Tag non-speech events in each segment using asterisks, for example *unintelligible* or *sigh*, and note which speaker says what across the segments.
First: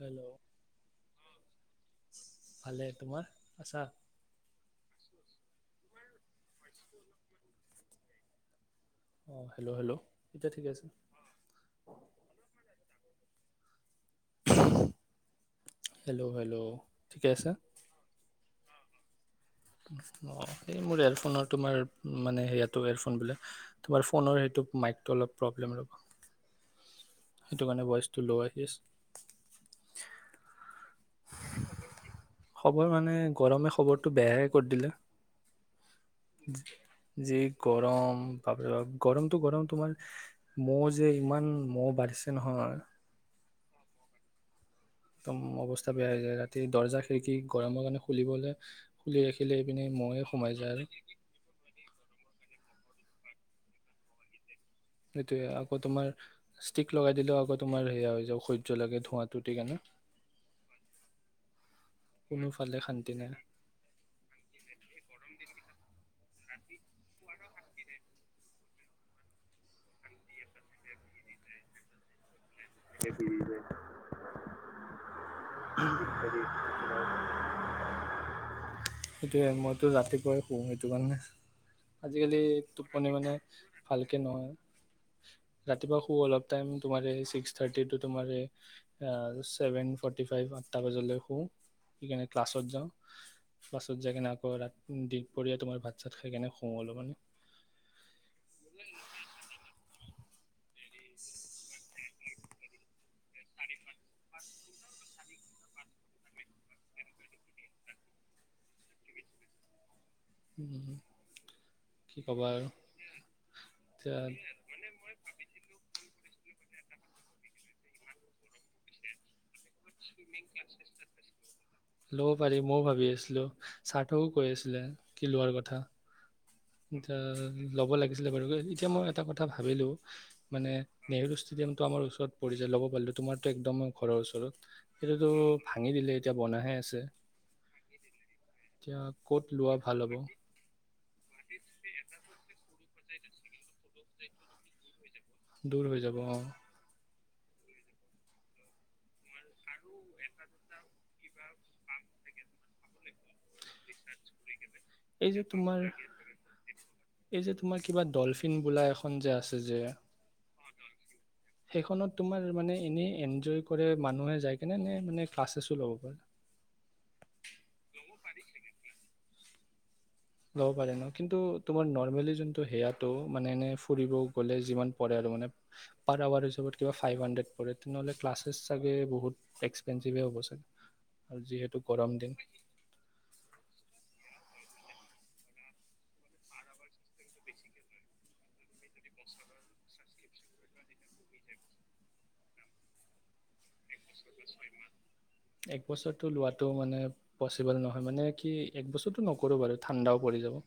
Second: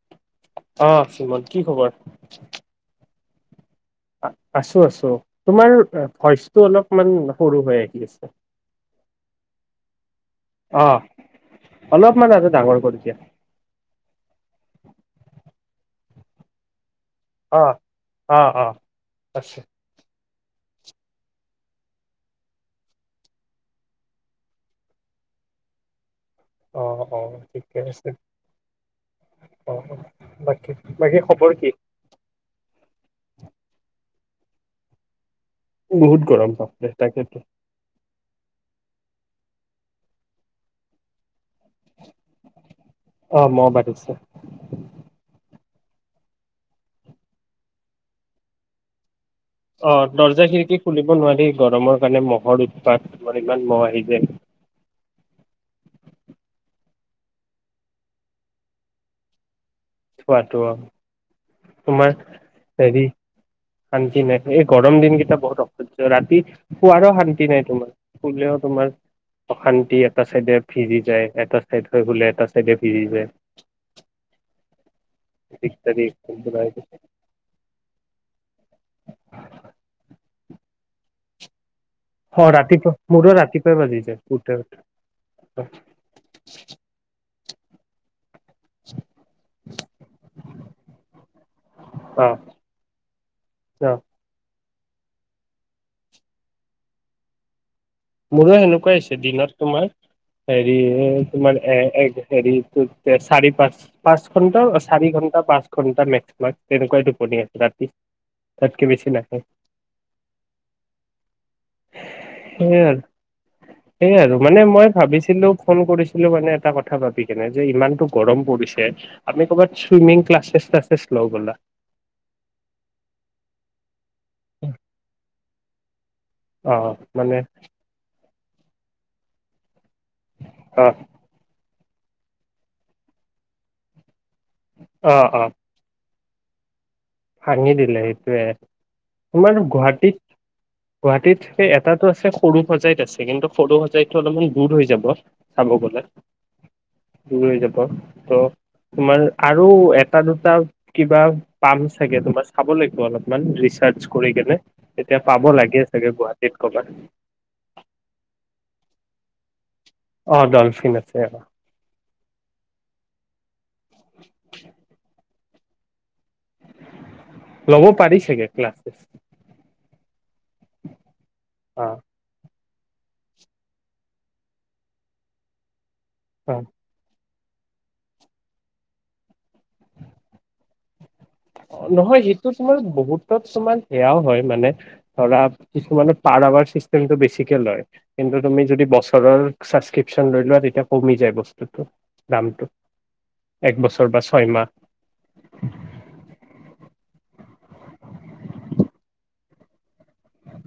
Speaker 1: Hello
Speaker 2: আহ শ্ৰীমন কি খবৰ।
Speaker 1: ভালে তোমাৰ আছা
Speaker 2: আছোঁ আছোঁ তোমাৰ ভইচটো অলপমান সৰু হৈ আহি আছে।
Speaker 1: অ হেল্ল' হেল্ল' এতিয়া ঠিকে আছে
Speaker 2: অহ অলপমান আৰু ডাঙৰ কৰি দিয়া।
Speaker 1: হেল্ল' হেল্ল' ঠিকে আছে
Speaker 2: অ অ অ আছো
Speaker 1: অ এই মোৰ এয়াৰফোনৰ তোমাৰ মানে সেয়াটো এয়াৰফোন বোলে তোমাৰ ফোনৰ সেইটো মাইকটো অলপ প্ৰব্লেম ৰ'ব।
Speaker 2: অ', অ
Speaker 1: সেইটো
Speaker 2: ঠিকে
Speaker 1: কাৰণে
Speaker 2: আছে
Speaker 1: ভইচটো ল' আহি আছে
Speaker 2: অ অ বাকী বাকী খবৰ কি।
Speaker 1: খবৰ মানে গৰমে খবৰটো বেয়াই কৰি দিলে
Speaker 2: বহুত গৰম বাপৰে
Speaker 1: যি
Speaker 2: তাকেতো
Speaker 1: গৰম বাপ ৰে বাপ গৰমটো গৰম। তোমাৰ মহ যে ইমান মহ বাঢ়ি
Speaker 2: অ মহ বাঢ়িছে
Speaker 1: একদম অৱস্থা বেয়া হৈ যায় ৰাতি দৰ্জা খিৰিকী গৰমৰ কাৰণে খুলিবলৈ খুলি। ৰাখিলে এইপিনে
Speaker 2: অ
Speaker 1: মহে
Speaker 2: দৰ্জা
Speaker 1: সোমাই যায়
Speaker 2: খিৰিকি
Speaker 1: আৰু
Speaker 2: খুলিব নোৱাৰি গৰমৰ কাৰণে মহ'ৰ উৎপাত। আৰু ইমান ম আহি যায়।
Speaker 1: সেইটো য়ে আক, তোমাৰ ষ্টিক লগাই দিলেও আকৌ তোমাৰ সেয়া হৈ যাব অসহ্য লাগে ধোঁৱাটো সেইকাৰণে।
Speaker 2: থোৱাটো অ। তোমাৰ
Speaker 1: কোনোফালে
Speaker 2: হেৰি
Speaker 1: শান্তি নাই
Speaker 2: শান্তি নাই, এই গৰম দিন কেইটা বহুত অসহ্য ৰাতি পুৱাৰো শান্তি। শান্তি নাই তোমাৰ শুলেওঁ তোমাৰ অশান্তি এটা চাইডে ভিজি যায় এটা চাইড হৈ শুলে এটা। তাকে ভিজি যাই দিক দাৰি।
Speaker 1: সেইটোয়ে মইতো ৰাতিপুৱাই শুওঁ *unintelligible* *unintelligible* আজিকালি
Speaker 2: অ ৰাতিপুৱা
Speaker 1: টোপনি
Speaker 2: মোৰো
Speaker 1: মানে
Speaker 2: ৰাতিপুৱাই বাজি যায়
Speaker 1: ভালকে নহয়,
Speaker 2: শুতে
Speaker 1: ৰাতিপুৱা শু অলপ টাইম তোমাৰ। থাৰটি টু তোমাৰে। ছেভেন ফৰ্টি ফাইভ আঠটা বজালৈ শু, শুই
Speaker 2: অ
Speaker 1: কেনে ক্লাছত যাওঁ,
Speaker 2: অ
Speaker 1: ক্লাছত যাই কিনে আকৌ ৰা দিনপৰীয়া তোমাৰ ভাত চাত খাই কেনে শু অল মান
Speaker 2: মোৰো সেনেকুৱাই হৈছে দিনত তোমাৰ। হেৰি তোমাৰ এ হেৰি চাৰি পাঁচ পাঁচ ঘন্টা চাৰি ঘন্টা পাঁচ ঘন্টা মেক্সিমাম তেনেকুৱা টোপনি আহে, ৰাতি তাতকে বেছি নাহে।
Speaker 1: উ কি কবা।
Speaker 2: সেই আৰু সেয়ে
Speaker 1: এতিয়া
Speaker 2: আৰু মানে মই ভাবিছিলো ফোন কৰিছিলো। মানে এটা কথা ভাবি কেনে যে ইমানতটো গৰম পৰিছে আমি কবাত।
Speaker 1: লব পাৰি মইও ভাবি আছিলো। থও কৈ আছিলে কি লোৱাৰ ক। থা।
Speaker 2: অঁ অঁ মানে।
Speaker 1: এতিয়া মই এটা কথা ভাবিলোঁ। মানে
Speaker 2: অ
Speaker 1: নেহেৰু ষ্টেডিয়াম। ত আমাৰ ওচৰত পৰিছে লব পাৰলো তোমাৰ টো একডম ঘৰৰ ওচৰতে। ল সেইটোত
Speaker 2: অ', অ',
Speaker 1: ভাঙি দিলে। এতিয়া বনাইহে আছে।
Speaker 2: ভাঙি দিলে সেইটোৱে আৰু
Speaker 1: এতিয়া ক'ত
Speaker 2: তোমাৰ
Speaker 1: লোৱা ভাল হ'ব
Speaker 2: গুৱাহাটীত গুৱা। তিত হে এটাতো আছে সৰু। সজাইত আছে কিন্তু সৰু সজাইতো অলপমান দূৰ হৈ যাব। চাব
Speaker 1: দূৰ
Speaker 2: গ'লে
Speaker 1: হৈ যাব অঁ।
Speaker 2: দূৰ হৈ যাব ত তোমাৰ আৰু এটা দুটা কিবা পাম। এতিয়া তোমাৰ চাব লাগিব অলপমান ৰিৰ্চাজ কৰি কেনে। তেতিয়া
Speaker 1: এই যে
Speaker 2: পাব
Speaker 1: তোমাৰ
Speaker 2: লাগে চাগে গুৱাহাটীত ক'বাত।
Speaker 1: এই যে তোমাৰ কিবা ডলফিন বোলা এখন যে আছে যে,
Speaker 2: অঁ ডলফিন আছে।
Speaker 1: সেইখনত তোমাৰ মানে এনে এনজয়, কৰে মানুহে যায় কেনে মানে, ক্লাছছো ল'ব পাৰে।
Speaker 2: লব পাৰি চাগে ক্লাছেছ।
Speaker 1: ল'ব পাৰে ন কিন্তু তোমাৰ
Speaker 2: অ',
Speaker 1: নৰ্মেলি যোনটো। সেয়াতো মানে এনে ফুৰিব গ'লে যিমান পৰে আৰু মানে। পাৰ আৱাৰৰ
Speaker 2: অ'।
Speaker 1: হিচাপত কিবা ফাইভহাণ্ড্ৰেড। কৰে তেনেহ'লে ক্লাছেছ চাগে বহুত এক্সপেঞ্চিভে হ'ব চাগে। আৰু যিহেতু
Speaker 2: অ
Speaker 1: গৰম
Speaker 2: নহয়
Speaker 1: দিন
Speaker 2: সেইটো তোমাৰ বহুতত তোমাৰ সেয়াও হয় মানে। ধৰা কিছুমানত পাৰ আৱাৰ চিষ্টেমটো বেছিকে লয় কিন্তু তুমি যদি বছৰৰ সাবকৃপচন লৈ লোৱা তেতিয়া কমি যায় বস্তুটো দামটো একবছৰ বা ছয়মাহ।
Speaker 1: এক বছৰটো লোৱাটো মানে পচিবল নহয় মানে কি এক বছৰটো নকৰো বাৰু। ঠাণ্ডাও পৰি যাব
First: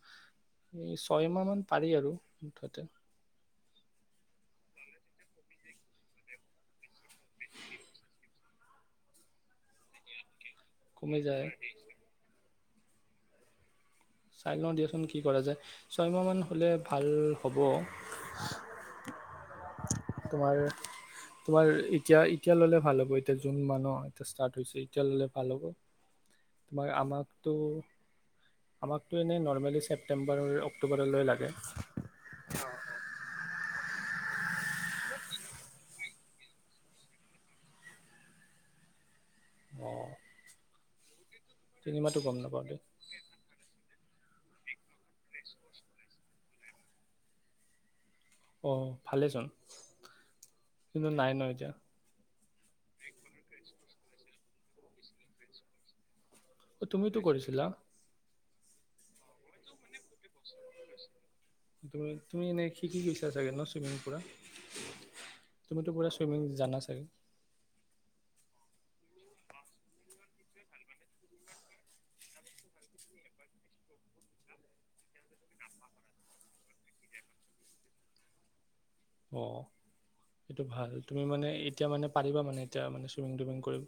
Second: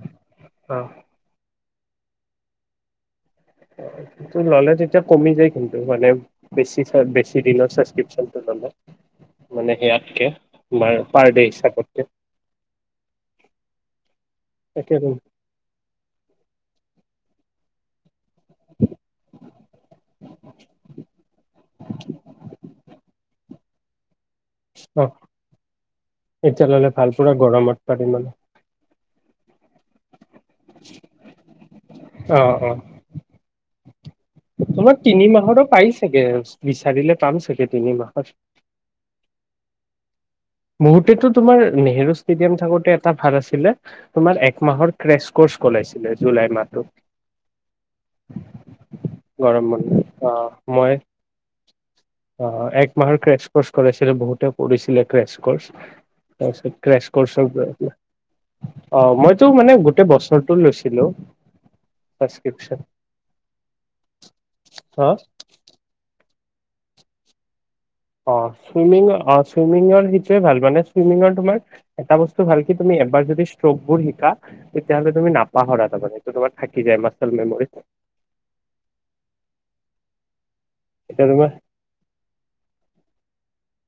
Speaker 1: এই ছয় মাহ মান পাৰি আৰু মুঠতে
Speaker 2: স ললে তেতিয়া কমি যায় কিন্তু মানে বেছি ল বেছি দিনত ছাবক্ৰিপন ললে মানে সেয়াতকে নাই
Speaker 1: কমি
Speaker 2: পাৰ ডে
Speaker 1: যায়
Speaker 2: হিচাপটকে
Speaker 1: চাই লওঁ
Speaker 2: তাকে
Speaker 1: দিয়াচোন
Speaker 2: আৰু
Speaker 1: কি কৰা যায় ছয়মাহমান হ'লে ভাল হ'ব তোমাৰ তোমাৰ এতিয়া এতিয়া ললে ভাল হ'ব এতিয়া যোন মানুহ ষ্টাৰ্ট হৈছে এতিয়া
Speaker 2: অ
Speaker 1: ল'লে ভাল হ'ব
Speaker 2: এতিয়া ল'লে
Speaker 1: তোমাৰ
Speaker 2: ভাল পুৰা
Speaker 1: আমাকতো
Speaker 2: গৰমত পাৰিম মানে
Speaker 1: ত এনেই নৰ্মেল হিচাপ ছেটেম্বৰৰ অক্টোবৰলৈ লাগে
Speaker 2: অ তোমাক তিনি মাহৰো পাই চাগে বিচাৰিলে পাম চাগে তিনি মাহৰ
Speaker 1: অ
Speaker 2: বহুতেটো তোমাৰ নেহেৰু ষ্টেদিয়াম
Speaker 1: নাপাওঁ দেই
Speaker 2: থাকোঁতে এটা ভাল আছিলে এক মাহৰ ক্ৰেছ ক'ৰ্ছ কলাইছিলে জুলাই মাহটোত
Speaker 1: অঁ ভালেচোন
Speaker 2: গৰম মান আহ মই
Speaker 1: কিন্তু নাই ন এতিয়া
Speaker 2: আহ একমাহৰ ক্ৰেছ কলেজ বহুতে পঢ়িছিলে কেছ কৰ্চ তাৰপিছত
Speaker 1: অঁ
Speaker 2: ক্ৰেচ
Speaker 1: তুমিতো
Speaker 2: ক্ৰছ
Speaker 1: কৰিছিলা
Speaker 2: পৰা এতিয়া অ মইতো মানে গোটেই বছৰটো লৈছিলো
Speaker 1: তুমি এনেই
Speaker 2: ছাবস্ক্ৰিপচন
Speaker 1: শিকি গৈছা চাগে ন চুইমিং পুৰা
Speaker 2: অ
Speaker 1: তুমিতো পোৰা চুইমিং জানা চাগে
Speaker 2: অ চুইমিং অ চুইমিংৰ সেইটোৱে ভাল মানে চুইমিংৰ তোমাৰ এটা বস্তু ভাল কি তুমি এবাৰ যদি ষ্ট্ৰকবোৰ শিকা তেতিয়ালে তুমি নাপাহৰা তামানে তোমাৰ থাকি যায় মানে তোমাৰ মাছতাৰ মেমৰী
Speaker 1: অ এইেইটো ভাল তুমি
Speaker 2: এতিয়া তোমাৰ
Speaker 1: মানে এতিয়া মানে পাৰিবা মানে এতিয়া মানে চুইমিং তুইমিং কৰিব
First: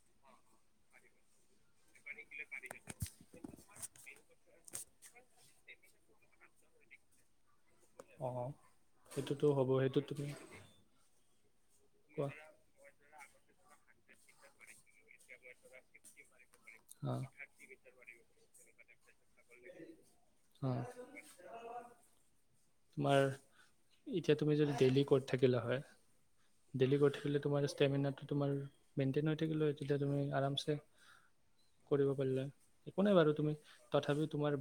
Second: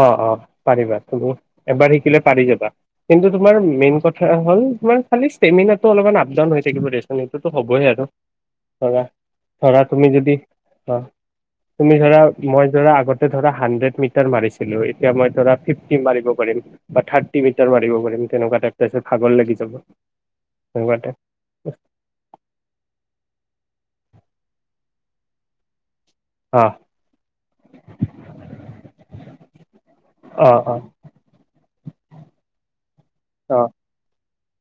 Speaker 2: অ অ পাৰিবা তুমি এবাৰ সি কিলে পাৰি যাবা কিন্তু তোমাৰ মেইন কথা হ'ল তোমাৰ খালি ষ্টেমিনা টো আপ ডাউন আপ ডাউন হৈ থাকিব দে চুন সেইটোতো হ'বই আৰু
Speaker 1: অঁ
Speaker 2: ধৰা
Speaker 1: সেইটোতো হ'ব
Speaker 2: ধৰা
Speaker 1: সেইটো
Speaker 2: তুমি যদি অ তুমি ধৰা
Speaker 1: কোৱা
Speaker 2: মই ধৰা আগতে ধৰা সানড্ৰেদ মিটাৰ মাৰিছোঁ এতিয়া মই ধৰা ফিফটি মাৰিব পাৰিম বা
Speaker 1: অঁ
Speaker 2: থাৰ্টি মিটাৰ মাৰিব পাৰিম তেনেকুৱা এটা তাৰ পিছত ভাগৰ লাগি যাব
Speaker 1: অঁ
Speaker 2: তেনেকুৱা টাইপ
Speaker 1: তোমাৰ এতিয়া তুমি যদি ডেইলি কত থাকিলা হয়?
Speaker 2: অ
Speaker 1: ডেলি কৰি থাকিলে তোমাৰ ষ্টেমিনাটো তোমাৰ মেইনটেইন হৈ থাকিলে তেতিয়া তুমি
Speaker 2: অ
Speaker 1: আৰাম
Speaker 2: অ
Speaker 1: কৰিব পাৰিলা একো নাই বাৰু তুমি
Speaker 2: অ
Speaker 1: তথাপিও? তোমাৰ?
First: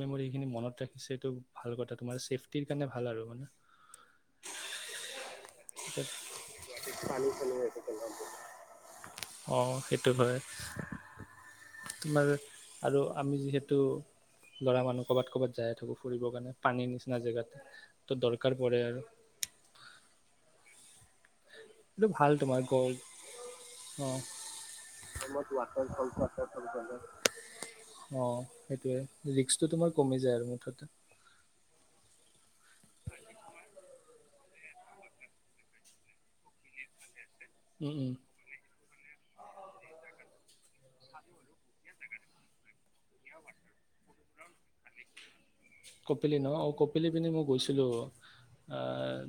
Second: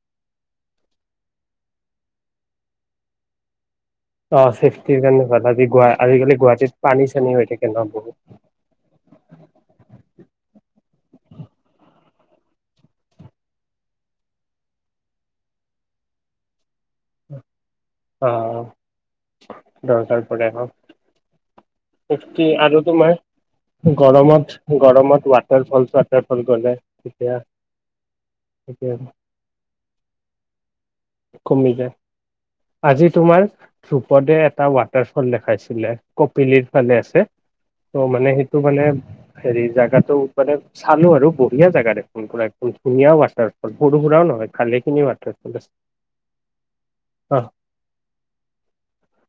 Speaker 1: মেমৰি এইখিনি মনত ৰাখিছে এইটো ভাল কথা তোমাৰ চেফটিৰ কাৰণে ভাল আৰু মানে।
Speaker 2: অঁ চেফটিৰ কাৰণে ভাল
Speaker 1: এতিয়া
Speaker 2: আজিকালি গুৱাহাটীত পানী চানী হৈ থাকে ন বহুত?
Speaker 1: অ সেইটো হয় তোমাৰ আৰু আমি যিহেতু। ল'ৰা মানুহ ক'বাত কৰবাত যাই থাকো ফুৰিবৰ কাৰণে পানীৰ নিচিনা জেগাত। ত' দৰকাৰ
Speaker 2: অঁ
Speaker 1: পৰে আৰু
Speaker 2: দৰকাৰ পৰিছেঁ?
Speaker 1: ভাল তোমাৰ গল অঁ
Speaker 2: গৰমত গৰমত ৱাটাৰফল চোৱাটাৰফল গ'লে তেতিয়া তেতিয়া
Speaker 1: ৰিক্সতো তোমাৰ কমি যায় তাতে।
Speaker 2: কমিলে আজি তোমাৰ ধ্ৰুপদে এটা ৱাটাৰফল দেখাইছিলে কপিলিৰ ফালে আছে।
Speaker 1: উম
Speaker 2: ত'
Speaker 1: উম
Speaker 2: মানে সেইটো মানে। হেৰি জেগাটো মানে চালো আৰু বঢ়িয়া জেগা দেখোন ধুনীয়া ৱাটাৰফল সৰু সুৰাও নহয় খালি খিনি ৱাটাৰফল আছে?
Speaker 1: কপিলি ন অঁ কপিলি পিনি মই
Speaker 2: অহ
Speaker 1: গৈছিলোঁ? অঁ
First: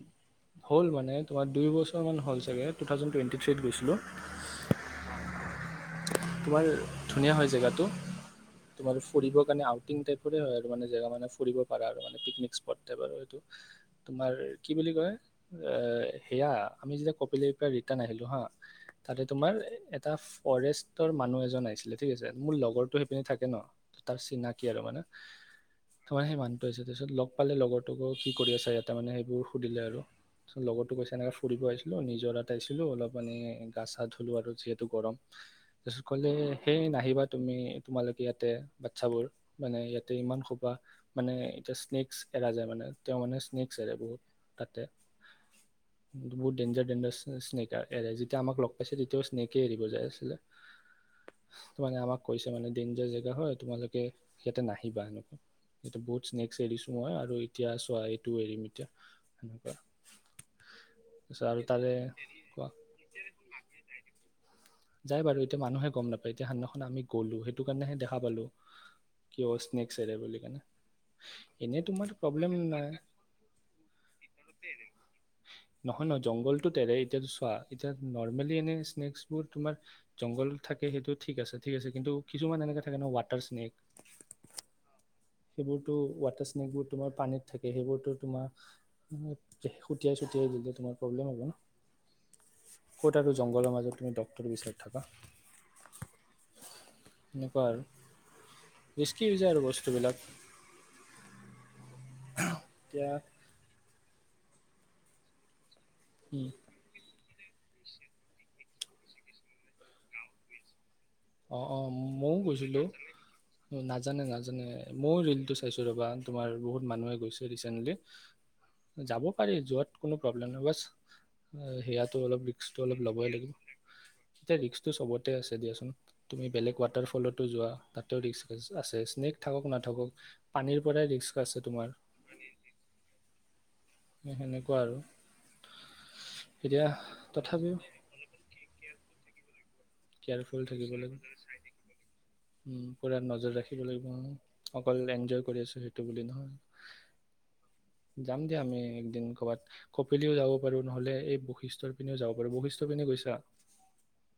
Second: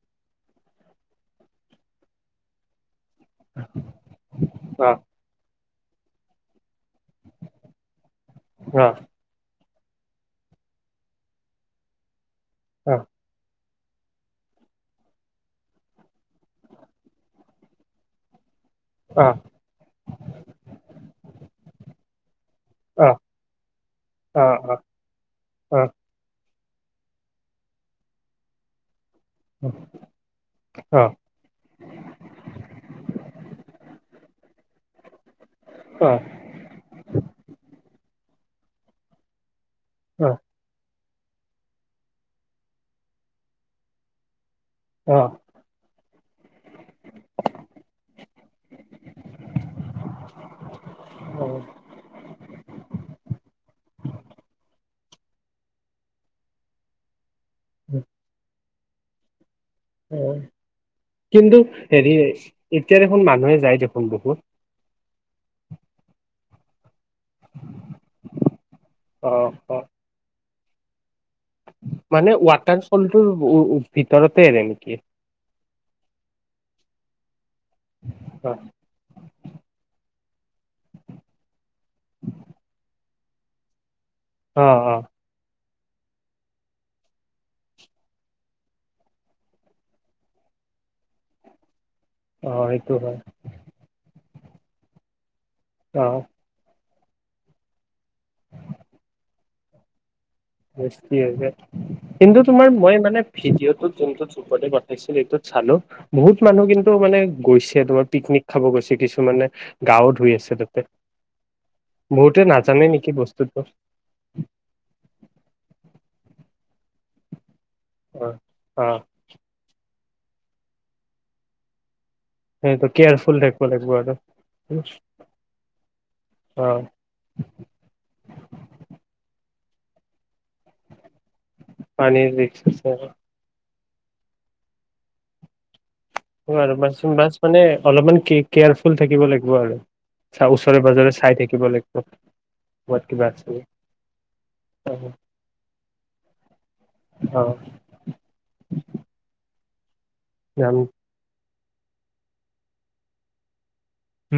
Speaker 1: হ'ল মানে তোমাৰ দুই বছৰ মান হ'ল চাগে। থাউজেণ্ড টুৱেণ্টি থ্ৰীত গৈছিলোঁ?
Speaker 2: অহ
Speaker 1: তোমাৰ ধুনীয়া হয় জেগাতটো তোমাৰ ফুৰিবৰ কাৰণে আ। তিনিটাকে হয় আৰু মানে জাগাতো মানে। কৰিব পাৰে আৰু মানে পিকনিক। স্পট টাপৰ হয় বাৰু এইটো। তোমাৰ কি বুলি কয় এ সেয়া আমি যেতিয়া কপিলি পৰা ৰিটাৰ্ণ আহিলো হাঁ। তাতে
Speaker 2: অহ অহ
Speaker 1: তোমাৰ এটা ফৰেষ্টৰ মানুহ এজন আহিছিলে ঠিক আছে মোৰ লগৰটো
Speaker 2: অহ
Speaker 1: সেইপিনি থাকে ন তাৰ চিনাকি
Speaker 2: অহ
Speaker 1: আৰু মানে।
Speaker 2: অহ অহ অহ
Speaker 1: সেই মানটো আছে তাৰ পিছত লগ পালে লগৰ তোক কি কৰি আছে ইয়াতে মানে? সেইবোৰ সুধিলে আৰু তাৰপাছত লগতো কৈছে এনেকৈ ফুৰিব আহিছিলোঁ নিজৰা ত আছিলো অলপ মানে গা চা ধুলোঁ আৰু যিহেতু? ইয়াতো গৰম। তাৰপিছত
Speaker 2: অহ
Speaker 1: কলে সেই নাহিবা তুমি তোমালোকে ইয়াত? বাচ্ছাবোৰ? মানে ইয়াতে ইমান চোকা। মানে এতিয়া স্নেক্ছ এৰা যায় মানে তেওঁ মানে স্নেকছ এৰে বহুত। তাতে
Speaker 2: অহ অহ
Speaker 1: বহুত ডেঞ্জাৰ ডেঞ্জাৰ স্নেকাৰ এৰে যেতিয়া আমাক লগ পাইছে তেতিয়াও স্নেকে এৰিব যায় আছিলে ত মানে আমাক কৈছে মানে ডেঞ্জাৰ জেগা হয় তোমালোকে ইয়াতে নাহিবানো? এতিয়া বহুত স্নেক্স এৰি দিছো মই আৰু। এতিয়া চোৱা এইটো এৰিম। এতিয়া
Speaker 2: অ
Speaker 1: তাৰপিছত
Speaker 2: কিন্তু
Speaker 1: আৰু তাৰে
Speaker 2: হেৰি
Speaker 1: কোৱা
Speaker 2: এতিয়া দেখোন মানুহে যায় দেখোন বহুত।
Speaker 1: যাই বাৰু এতিয়া মানুহে গম নাপায় এতিয়া সেইদিনাখন আমি, গ'লো সেইটো কাৰণেহে দেখা পালো।
Speaker 2: অ
Speaker 1: কিয়
Speaker 2: অ
Speaker 1: স্নেক এৰে বুলি কানে
Speaker 2: মানে ৱাটাৰ
Speaker 1: নাই
Speaker 2: ফলটোৰ ভিতৰতে এৰে নেকি?
Speaker 1: এতিয়াটো চোৱা। এতিয়া নৰ্মেলি এনে স্নেক বোৰ জংঘল থাকে সেইটো ঠিক আছে, ঠিক আছে কিন্তু কিছুমান এনেকে থাকে ন ৱাটাৰ স্নেক।
Speaker 2: অ অ
Speaker 1: সেইবোৰতো ৱাটাৰ স্নেকবোৰ তোমাৰ পানীত থাকে সেইবোৰতো তোমাৰ সুটিয়াই চুটিয়াই দিলে তোমাৰ প্ৰব্লেম হ'ব।
Speaker 2: সেইটো হয়
Speaker 1: ক'ত আছ জংঘলৰ মাজত তুমি বিছ লাখ টকা।
Speaker 2: অহ
Speaker 1: এনেকুৱা আৰু ৰিছকি হৈছে আৰু বস্তুবিলাক
Speaker 2: বেছি আছে *unintelligible* কিন্তু তোমাৰ মই
Speaker 1: এতিয়া
Speaker 2: মানে ভিডিঅ' টোত যোনটোত উতপলে পঠাইছিল এইটোত চালো। বহুত মানুহ কিন্তু মানে গৈছে তোমাৰ পিকনিক খাব গৈছে কিছুমানে, গাও ধুই আছে তাতে
Speaker 1: অ অ মইও
Speaker 2: বহুতে
Speaker 1: গৈছিলো
Speaker 2: নাজানে নেকি বস্তুটো
Speaker 1: নাজানো নাজানো মইও টো চাইছো ৰবা তোমাৰ বহুত মানুহে গৈছে। ৰেছেণ্টলী
Speaker 2: অ'। অ',
Speaker 1: যাব পাৰি যোৱাত কোনো প্ৰব্লেম নাই বছ সিয়াত অলপ ৰিস্কটো
Speaker 2: সেইটো
Speaker 1: অলপ ল'বই
Speaker 2: কেয়াৰফুল
Speaker 1: লাগিব।
Speaker 2: থাকিব আৰু
Speaker 1: এতিয়া ৰিস্ক টো চবতে আছে দিয়াচোন। বেলেগ
Speaker 2: অ',
Speaker 1: ৱাটাৰফলতো যোৱা তাতেও ৰিক্ আছে স্নেক? থাকক নাথাকক, পানীৰ পৰাই ৰিস্ক আছে তোমাৰ
Speaker 2: পানীৰ ৰিস্ক আছে
Speaker 1: সেনেকুৱা আৰু এতিয়া
Speaker 2: মানে
Speaker 1: তথাপিও
Speaker 2: অলপমান কেয়াৰফুল থাকিব লাগিব আৰু চাও
Speaker 1: কেয়াৰফুল
Speaker 2: ওচৰে
Speaker 1: থাকিব লাগিব
Speaker 2: পাজৰে চাই থাকিব লাগিব।
Speaker 1: উম
Speaker 2: ক'ৰবাত
Speaker 1: পুৰা
Speaker 2: কিবা আছে
Speaker 1: নজৰ ৰাখিব লাগিব। অকল
Speaker 2: নেকি।
Speaker 1: এনজয় কৰি আছো সেইটো বুলি
Speaker 2: অ'
Speaker 1: নহয়। যাম দিয়া আমি একদিন কব প কঁপিলিও যাব
Speaker 2: যাম
Speaker 1: পাৰো নহ'লে এই বশিষ্টৰ পিনেও যাব পাৰো বশিষ্টৰ পিনে গৈছা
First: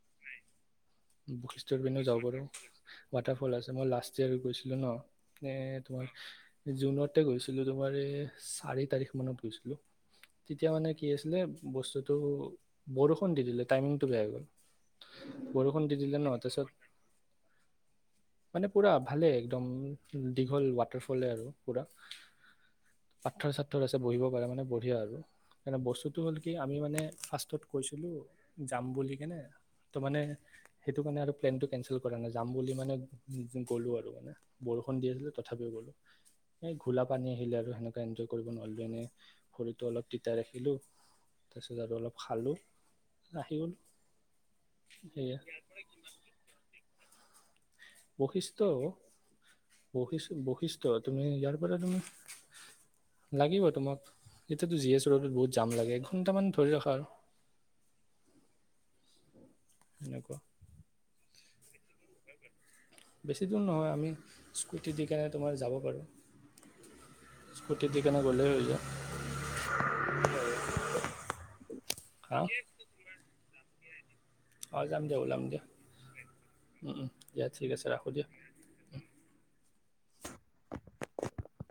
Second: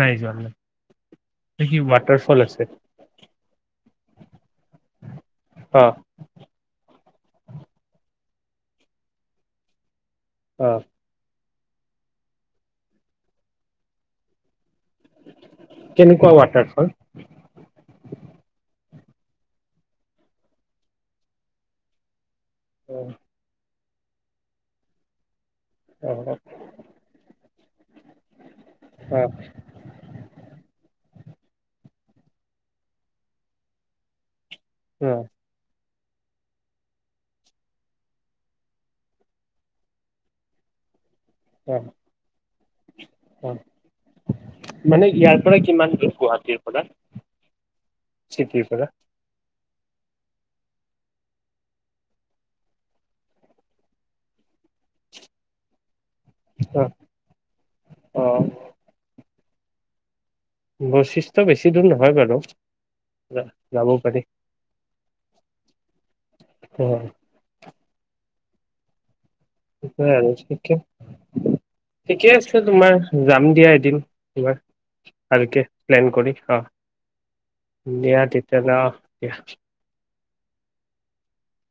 Speaker 2: নাই যোৱা নাই ন
Speaker 1: বশিষ্ঠৰ
Speaker 2: কি
Speaker 1: পিনেও যাব
Speaker 2: ৱাটাৰ
Speaker 1: পাৰো
Speaker 2: ফল আছে। *unintelligible*
Speaker 1: ৱাটাৰফল আছে, মই লাষ্ট ইয়েৰ গৈছিলো ন এ
Speaker 2: অ'
Speaker 1: তোমাৰ। জুনতে গৈছিলোঁ তোমাৰ এই চাৰি তাৰিখ মানত গৈছিলোঁ। তেতিয়া
Speaker 2: অ'
Speaker 1: মানে কি আছিলে। বস্তুটো বৰষুণ দি দিলে টাইমিংটো বেয়া হৈ গ'ল। বৰষুণ দি দিলে
Speaker 2: কেনেকুৱা
Speaker 1: ন
Speaker 2: ৱাটাৰফল
Speaker 1: তাৰছিত। মানে পুৰা ভালে, একদম দীঘল ৱাটাৰফলে আৰু পুৰা।
Speaker 2: অ'
Speaker 1: পাঠৰ চাথৰ। আছে বহিব পাৰে মানে বঢ়িয়া আৰু। সেইকাৰে বস্তুটো
Speaker 2: অ'
Speaker 1: হ'ল কি আমি মানে ফাৰ্ষ্টত। কৈছিলো যাম বুলি
Speaker 2: অ'
Speaker 1: কেনে ত মানে সেইটো কাৰণে আৰু। প্লেন টো কেনচেল কৰা নযায়' যাম বুলি মানে গ'লো আৰু মানে। বৰষুণ দি
Speaker 2: অ'
Speaker 1: আছিলে তথাপিও গ'লো। এই ঘোলা পানী আহিলে আৰু সেনেকুৱে এনজয় কৰিব নোৱাৰিলো এনে শৰীৰটো অলপ তিতাই ৰাখিলো *unintelligible*
Speaker 2: অ
Speaker 1: তাৰপিছত আৰু অলপ খালোঁ।
Speaker 2: অ
Speaker 1: আহি গ'লোঁ
Speaker 2: মানে
Speaker 1: সেয়া
Speaker 2: ইয়াৰ পৰা কিমান দূৰ, গুৱাহাটীৰ পৰা।
Speaker 1: বখিষ্ট।
Speaker 2: চিটিৰ পৰা
Speaker 1: বৈশি বৈশিষ্টয় তুমি ইয়াৰ পৰা তুমি লাগিব তোমাক এতিয়াতো জি এচ ৰত বহুত জাম লাগে। ঘণ্টামান ধৰি
Speaker 2: অ'
Speaker 1: ৰাখা আৰু।
Speaker 2: অ'
Speaker 1: এনেকুৱা।
Speaker 2: বশিষ্ঠ বেছি দূৰ নহয় বাৰু?
Speaker 1: বেছি দূৰ
Speaker 2: যাব
Speaker 1: নহয় আমি
Speaker 2: পাৰি
Speaker 1: স্কুটি দি কেনে তোমাৰ যাব পাৰোঁ।
Speaker 2: অ'
Speaker 1: স্কুটি দি কেনে গ'লেই হৈ যায়।
Speaker 2: ঠিকেই
Speaker 1: হা
Speaker 2: আছে তোমাৰ। যাম দিয়া, এদিন।
Speaker 1: অঁ যাম দিয়া ওলাম দিয়া
Speaker 2: ভালকে প্লেন কৰি,
Speaker 1: উম, উম, দিয়া ঠিক আছে
Speaker 2: অঁ
Speaker 1: ৰাখোঁ
Speaker 2: দিয়া তেতিয়াহ'লে অঁ দিয়া।
Speaker 1: *inaudible*